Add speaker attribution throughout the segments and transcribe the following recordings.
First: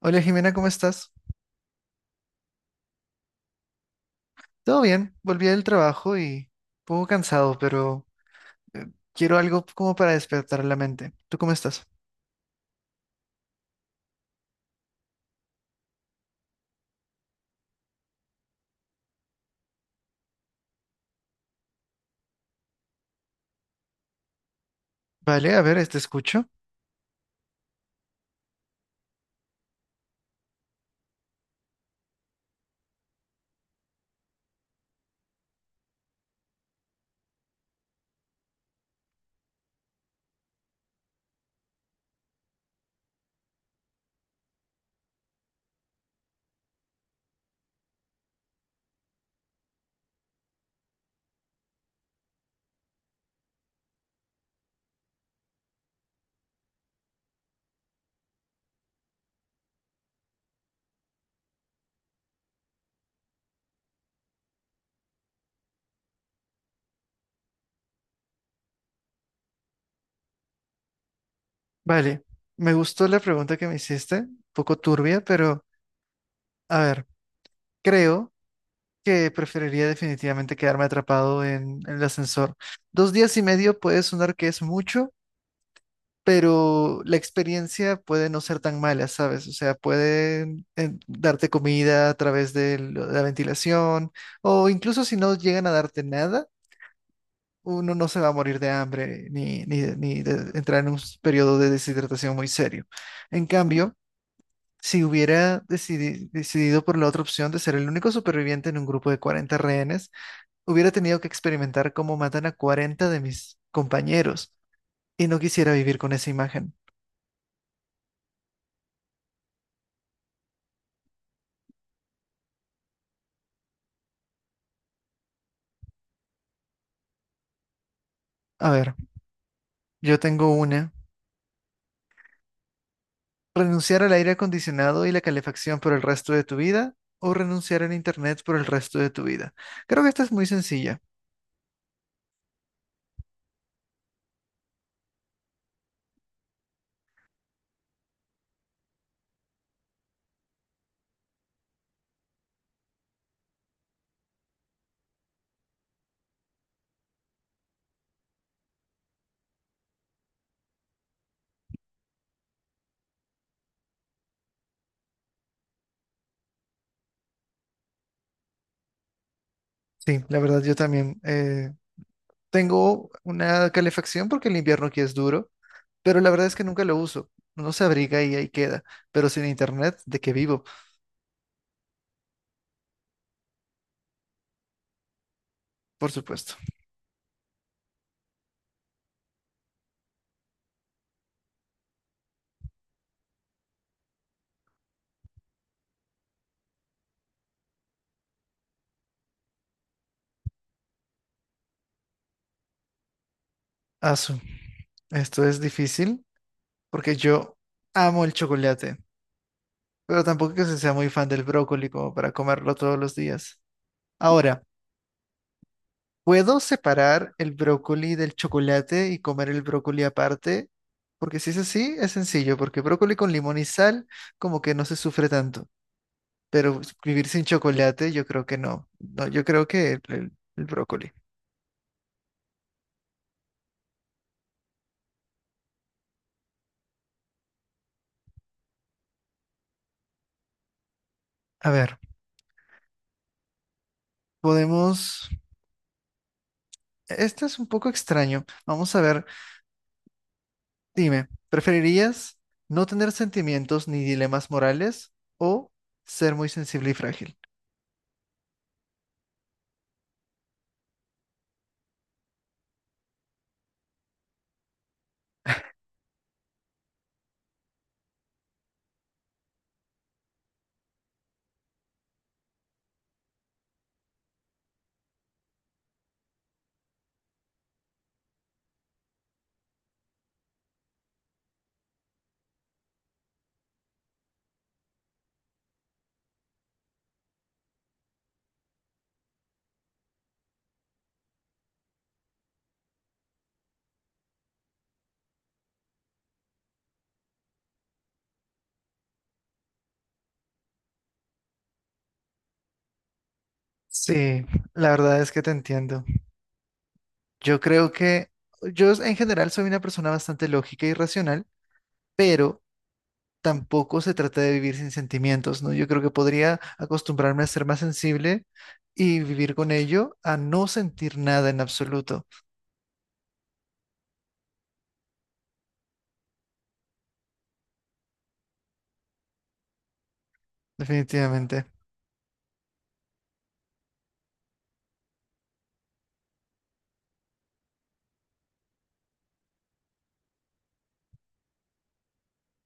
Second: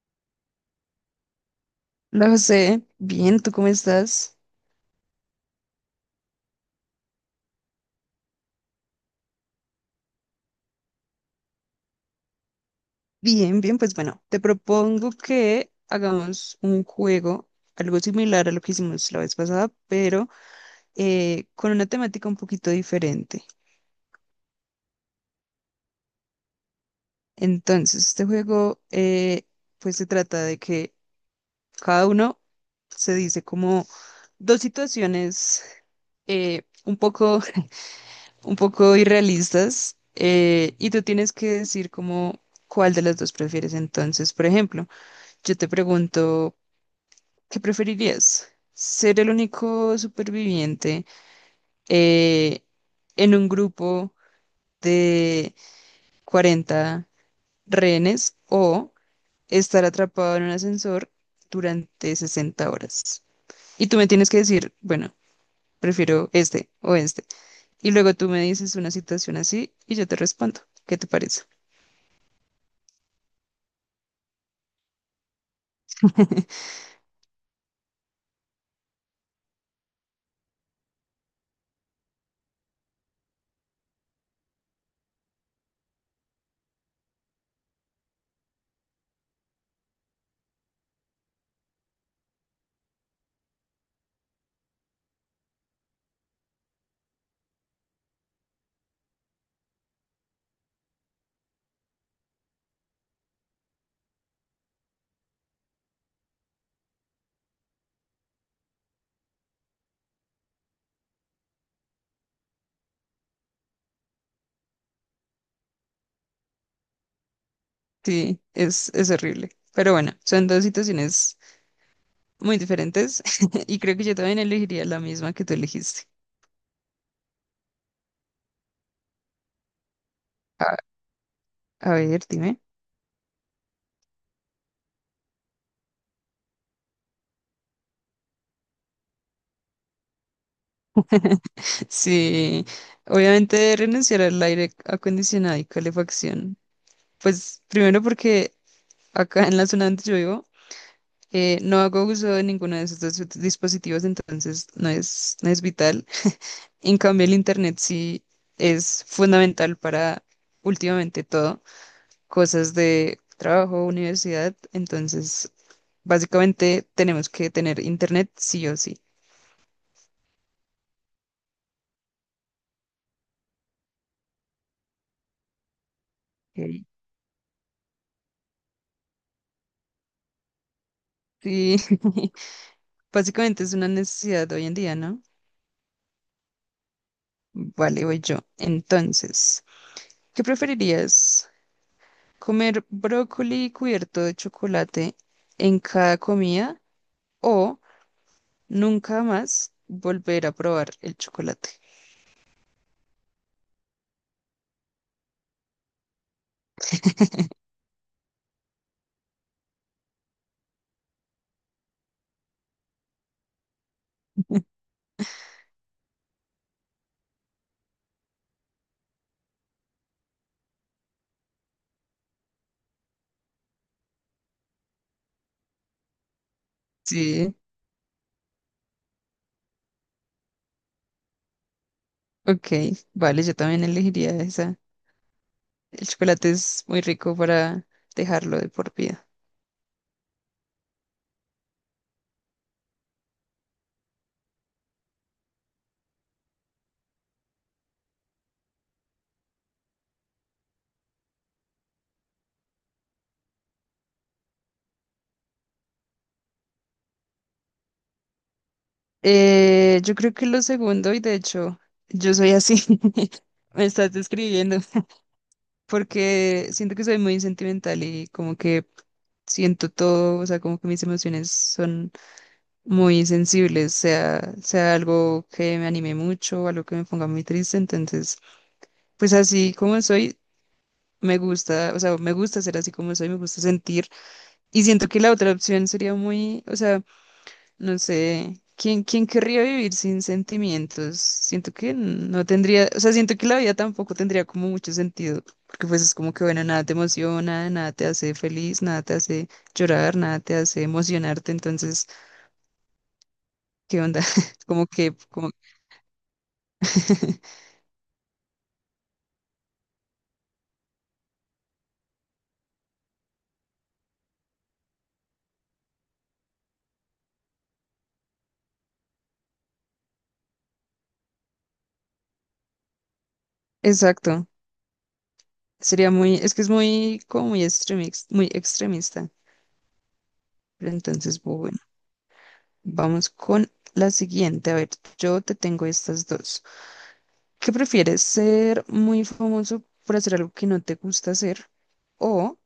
Speaker 1: Hola Jimena, ¿cómo estás?
Speaker 2: Hola José, bien, ¿tú cómo estás?
Speaker 1: Todo bien, volví del trabajo y un poco cansado, pero eh, quiero algo como para despertar la mente. ¿Tú cómo estás?
Speaker 2: Bien, bien, pues bueno, te propongo que hagamos un juego, algo similar a lo que hicimos la vez pasada, pero con una temática un poquito diferente.
Speaker 1: Vale, a ver, te escucho.
Speaker 2: Entonces, este juego pues se trata de que cada uno se dice como dos situaciones un poco, un poco irrealistas y tú tienes que decir como cuál de las dos prefieres. Entonces, por ejemplo. Yo te pregunto, ¿qué preferirías? ¿Ser el único superviviente eh, en un grupo de 40 rehenes o estar atrapado en un ascensor durante 60 horas? Y tú me tienes que decir, bueno, prefiero este o este. Y luego tú me dices una situación así y yo te respondo. ¿Qué te parece?
Speaker 1: Vale, me gustó la pregunta que me hiciste, un poco turbia, pero a ver, creo que preferiría definitivamente quedarme atrapado en el ascensor. Dos días y medio puede sonar que es mucho, pero la experiencia puede no ser tan mala, ¿sabes? O sea, pueden darte comida a través de la ventilación o incluso si no llegan a darte nada, uno no se va a morir de hambre ni de entrar en un periodo de deshidratación muy serio. En cambio, si hubiera decidido por la otra opción de ser el único superviviente en un grupo de 40 rehenes, hubiera tenido que experimentar cómo matan a 40 de mis compañeros y no quisiera vivir con esa imagen.
Speaker 2: Sí, es horrible. Pero bueno, son dos situaciones muy diferentes y creo que yo también elegiría la misma que tú elegiste.
Speaker 1: A ver. Yo tengo
Speaker 2: A,
Speaker 1: una.
Speaker 2: a ver, dime.
Speaker 1: ¿Renunciar al aire acondicionado y la calefacción por el resto de tu vida o renunciar al internet por el resto de tu vida? Creo que esta es muy sencilla.
Speaker 2: Sí, obviamente renunciar al aire acondicionado y calefacción. Pues primero porque acá en la zona donde yo vivo no hago uso de ninguno de esos dos dispositivos, entonces no es, no es vital. En cambio, el internet sí es fundamental para últimamente todo, cosas de trabajo, universidad, entonces básicamente tenemos que tener internet sí o sí.
Speaker 1: Sí, la verdad yo también tengo una calefacción porque el invierno aquí es duro, pero la verdad es que nunca
Speaker 2: Ok.
Speaker 1: lo uso. Uno se abriga y ahí queda, pero sin internet, ¿de qué vivo?
Speaker 2: Sí, básicamente es una necesidad de hoy en día, ¿no?
Speaker 1: Por supuesto.
Speaker 2: Vale, voy yo. Entonces, ¿qué preferirías? ¿Comer brócoli cubierto de chocolate en cada comida o nunca más volver a probar el chocolate?
Speaker 1: Asu, esto es difícil porque yo amo el chocolate, pero tampoco que se sea muy fan del brócoli como para comerlo todos los días. Ahora. ¿Puedo separar el brócoli del chocolate y comer el brócoli aparte? Porque si es así, es sencillo, porque brócoli con limón y sal como que no se sufre tanto, pero vivir sin
Speaker 2: Sí,
Speaker 1: chocolate yo creo que no. No, yo creo que el brócoli.
Speaker 2: ok, vale, yo también elegiría esa. El chocolate es muy rico para dejarlo de por vida.
Speaker 1: A ver, podemos... Este es un poco extraño. Vamos a ver, dime, ¿preferirías no tener sentimientos ni dilemas morales o ser muy sensible y frágil?
Speaker 2: Yo creo que lo segundo, y de hecho, yo soy así. Me estás describiendo. Porque siento que soy muy sentimental y como que siento todo, o sea, como que mis emociones son muy sensibles, sea, sea algo que me anime mucho, algo que me ponga muy triste, entonces, pues así como soy, me gusta, o sea, me gusta ser así como soy, me gusta sentir y siento que la otra opción sería muy, o sea, no sé, ¿quién, quién querría vivir sin sentimientos? Siento que no tendría, o sea, siento que la vida tampoco tendría como mucho sentido, porque pues es como que, bueno, nada te emociona, nada te hace feliz, nada te hace llorar, nada te hace emocionarte, entonces, ¿qué onda?
Speaker 1: Sí,
Speaker 2: Como
Speaker 1: la
Speaker 2: que,
Speaker 1: verdad es que te
Speaker 2: como...
Speaker 1: entiendo. Yo creo que yo en general soy una persona bastante lógica y racional, pero tampoco se trata de vivir sin sentimientos, ¿no? Yo creo que podría acostumbrarme a ser más sensible y vivir con ello a no sentir nada en absoluto,
Speaker 2: Exacto, sería muy, es que es muy, como muy extremista, pero entonces,
Speaker 1: definitivamente.
Speaker 2: bueno, vamos con la siguiente, a ver, yo te tengo estas dos. ¿Qué prefieres? ¿Ser muy famoso por hacer algo que no te gusta hacer o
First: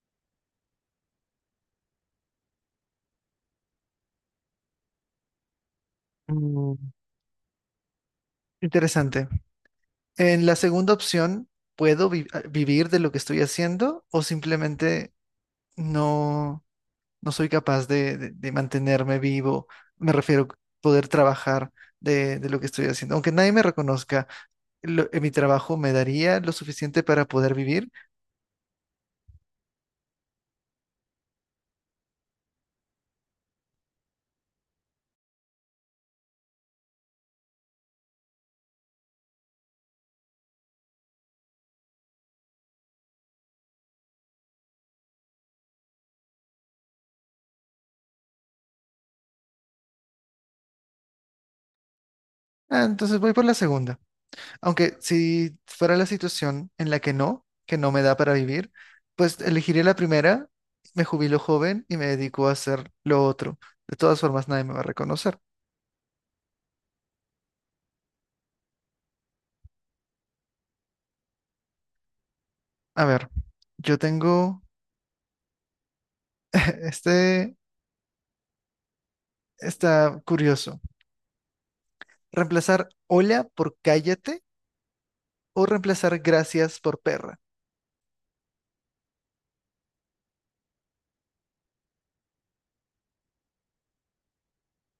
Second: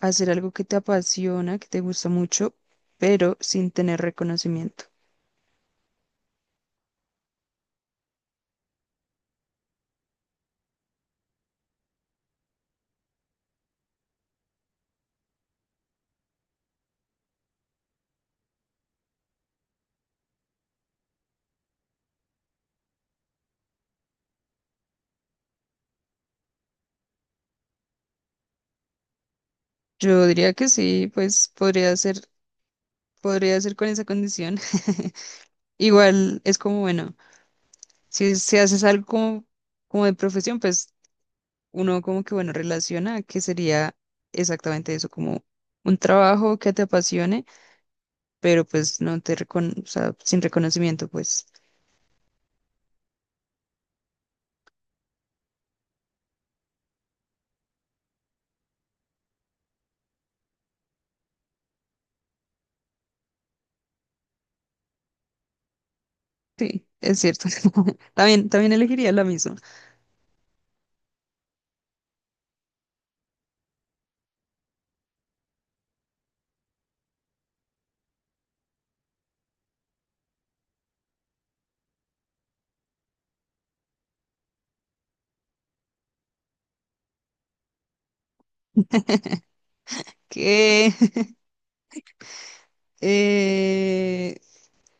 Speaker 2: hacer algo que te apasiona, que te gusta mucho, pero sin tener reconocimiento?
Speaker 1: Mm, interesante. En la segunda opción, ¿puedo vivir de lo que estoy haciendo o simplemente no? No soy capaz de mantenerme vivo, me refiero a poder trabajar de lo que estoy haciendo. Aunque nadie me reconozca, mi trabajo me daría lo suficiente para poder vivir,
Speaker 2: Yo diría que sí, pues podría ser con esa condición. Igual es como, bueno, si, si haces algo como, como de profesión, pues uno como que, bueno, relaciona que sería exactamente eso, como un trabajo que te apasione, pero pues no te recon, o sea, sin reconocimiento, pues.
Speaker 1: ah, entonces voy por la segunda. Aunque si fuera la situación en la que no me da para vivir, pues elegiría la primera, me jubilo joven y me dedico a hacer lo otro. De todas formas, nadie me va a reconocer.
Speaker 2: Sí, es cierto. También, también elegiría la misma.
Speaker 1: A ver, yo tengo este, está curioso. Reemplazar hola por cállate o reemplazar gracias por perra.
Speaker 2: Que, eh,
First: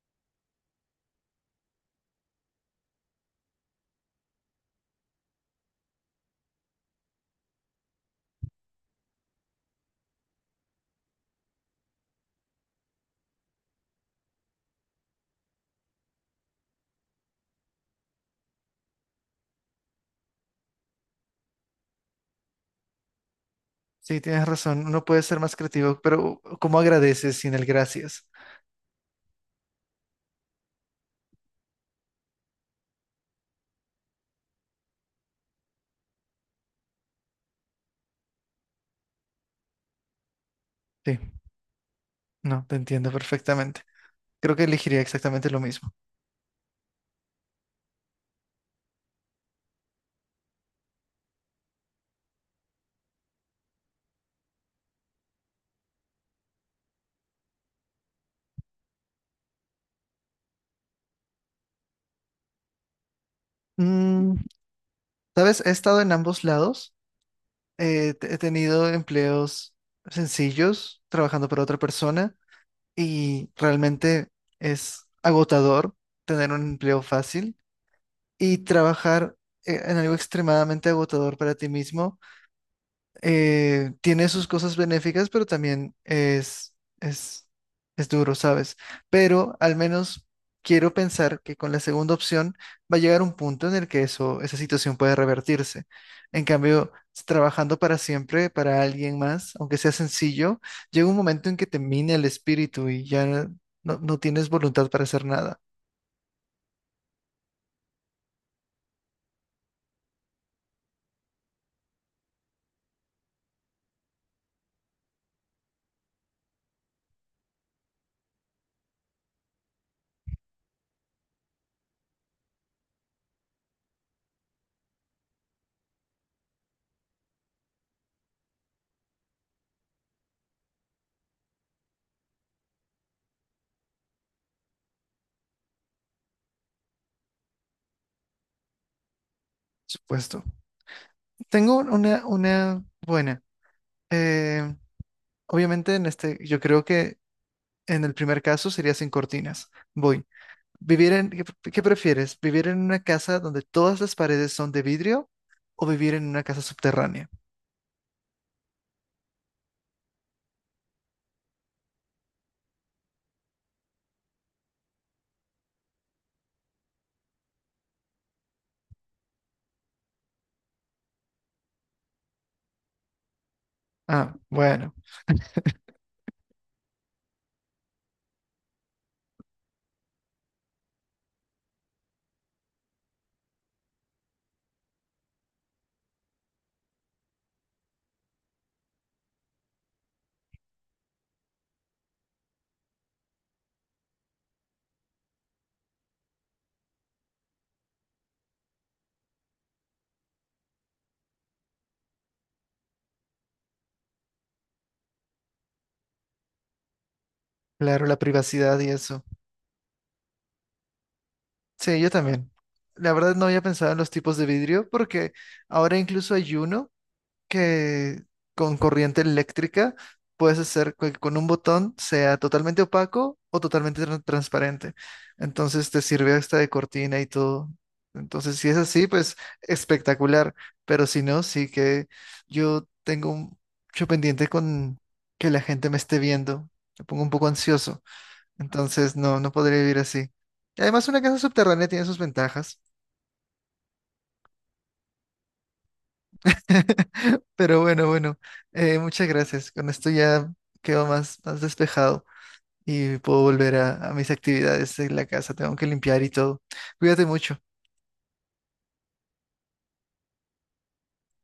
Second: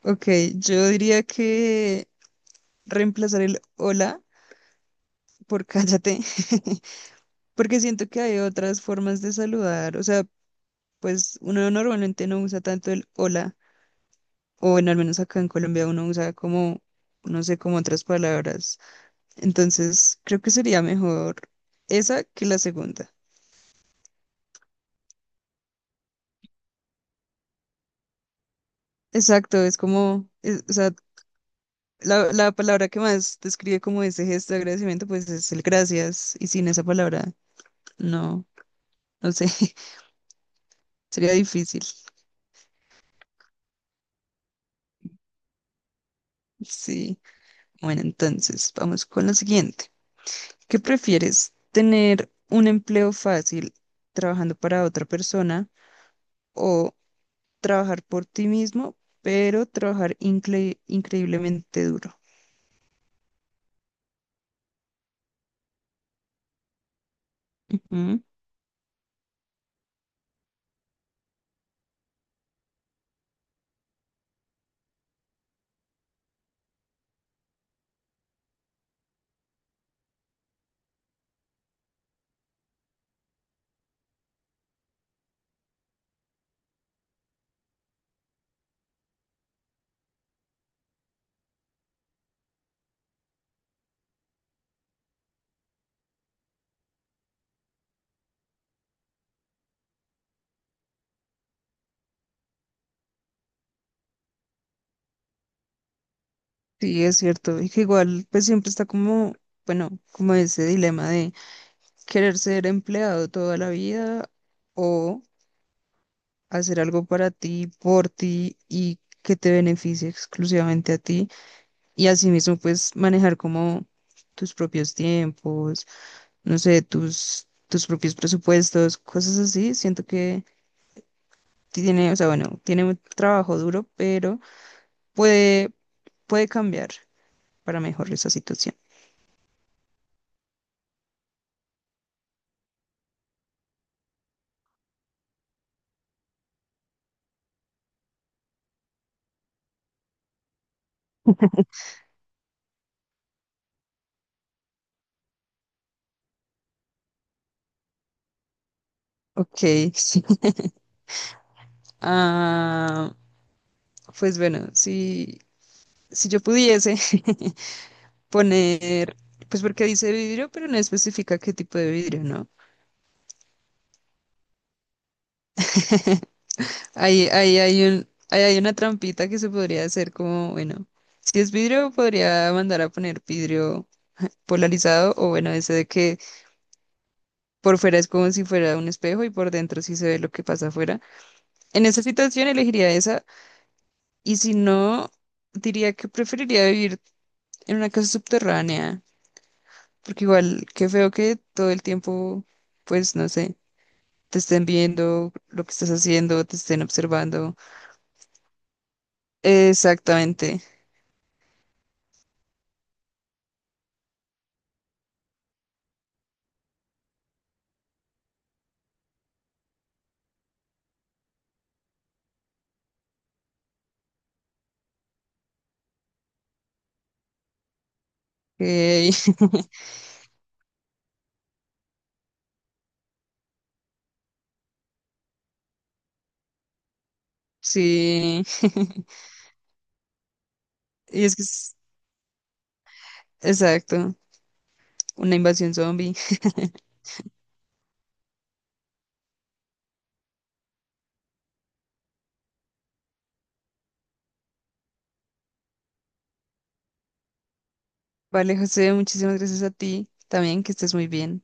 Speaker 2: ok, yo diría que reemplazar el hola por cállate, porque siento que hay otras formas de saludar. O sea, pues uno normalmente no usa tanto el hola, o bueno, al menos acá en Colombia uno usa como, no sé, como otras palabras. Entonces, creo que sería mejor esa que la segunda.
Speaker 1: Sí, tienes razón, uno puede ser más creativo, pero ¿cómo agradeces sin el gracias?
Speaker 2: Exacto, es como, es- o sea, la palabra que más describe como ese gesto de agradecimiento, pues es el gracias. Y sin esa palabra, no, no sé,
Speaker 1: Sí,
Speaker 2: sería difícil.
Speaker 1: no, te entiendo perfectamente. Creo que elegiría exactamente lo mismo.
Speaker 2: Sí. Bueno, entonces, vamos con lo siguiente. ¿Qué prefieres? ¿Tener un empleo fácil trabajando para otra persona o trabajar por ti mismo, pero trabajar increíblemente duro?
Speaker 1: Mm, ¿sabes? He estado en ambos lados.
Speaker 2: Ujú.
Speaker 1: He tenido empleos sencillos, trabajando para otra persona, y realmente es agotador tener un empleo fácil y trabajar en algo extremadamente agotador para ti mismo. Tiene sus cosas benéficas, pero también es, es duro, ¿sabes? Pero al menos quiero pensar que con la segunda opción va a llegar un punto en el que eso, esa situación puede revertirse. En cambio, trabajando para siempre, para alguien más, aunque sea sencillo, llega un momento en que te mina el espíritu y ya no tienes voluntad para hacer nada,
Speaker 2: Sí, es cierto. Y que igual, pues siempre está como, bueno, como ese dilema de querer ser empleado toda la vida o hacer algo para ti, por ti y que te beneficie exclusivamente a ti y asimismo pues manejar como tus propios tiempos, no sé, tus, tus propios presupuestos, cosas así. Siento que tiene, o sea, bueno, tiene un trabajo duro, pero puede, puede cambiar para mejorar esa situación.
Speaker 1: por supuesto. Tengo una buena. Eh, Obviamente en este, yo creo que en el primer caso sería sin cortinas. Voy. Vivir en, qué prefieres? ¿Vivir en una casa donde todas las paredes son de vidrio o vivir en una casa subterránea?
Speaker 2: Ok, sí. Ah, pues bueno, si, si yo pudiese poner, pues porque dice vidrio, pero no especifica qué tipo de vidrio, ¿no?
Speaker 1: Ah, bueno,
Speaker 2: Ahí, ahí hay un, ahí hay una trampita que se podría hacer como, bueno, si es vidrio, podría mandar a poner vidrio polarizado o bueno, ese de que por fuera es como si fuera un espejo y por dentro sí se ve lo que pasa afuera. En esa situación elegiría esa y si no, diría que preferiría vivir en una casa subterránea, porque igual, qué feo que todo el tiempo, pues no sé. Te estén viendo lo que estás haciendo, te estén observando.
Speaker 1: claro, la privacidad y eso.
Speaker 2: Exactamente.
Speaker 1: Sí, yo también. La verdad no había pensado en los tipos de vidrio porque ahora incluso hay uno que con corriente eléctrica puedes hacer que con un botón sea totalmente opaco o totalmente transparente. Entonces te sirve hasta de cortina y todo. Entonces, si es así,
Speaker 2: Ey,
Speaker 1: pues espectacular. Pero si no, sí que yo tengo un- mucho pendiente con que la gente me esté viendo. Me pongo un poco ansioso.
Speaker 2: sí.
Speaker 1: Entonces, no, no podría vivir así. Y además, una
Speaker 2: Y es
Speaker 1: casa
Speaker 2: que es
Speaker 1: subterránea tiene sus ventajas.
Speaker 2: exacto, una invasión zombie.
Speaker 1: Pero bueno, muchas gracias. Con esto ya quedo más despejado y puedo volver a mis actividades en la casa. Tengo que limpiar y todo. Cuídate mucho.
Speaker 2: Vale, José, muchísimas gracias a ti también, que estés muy bien.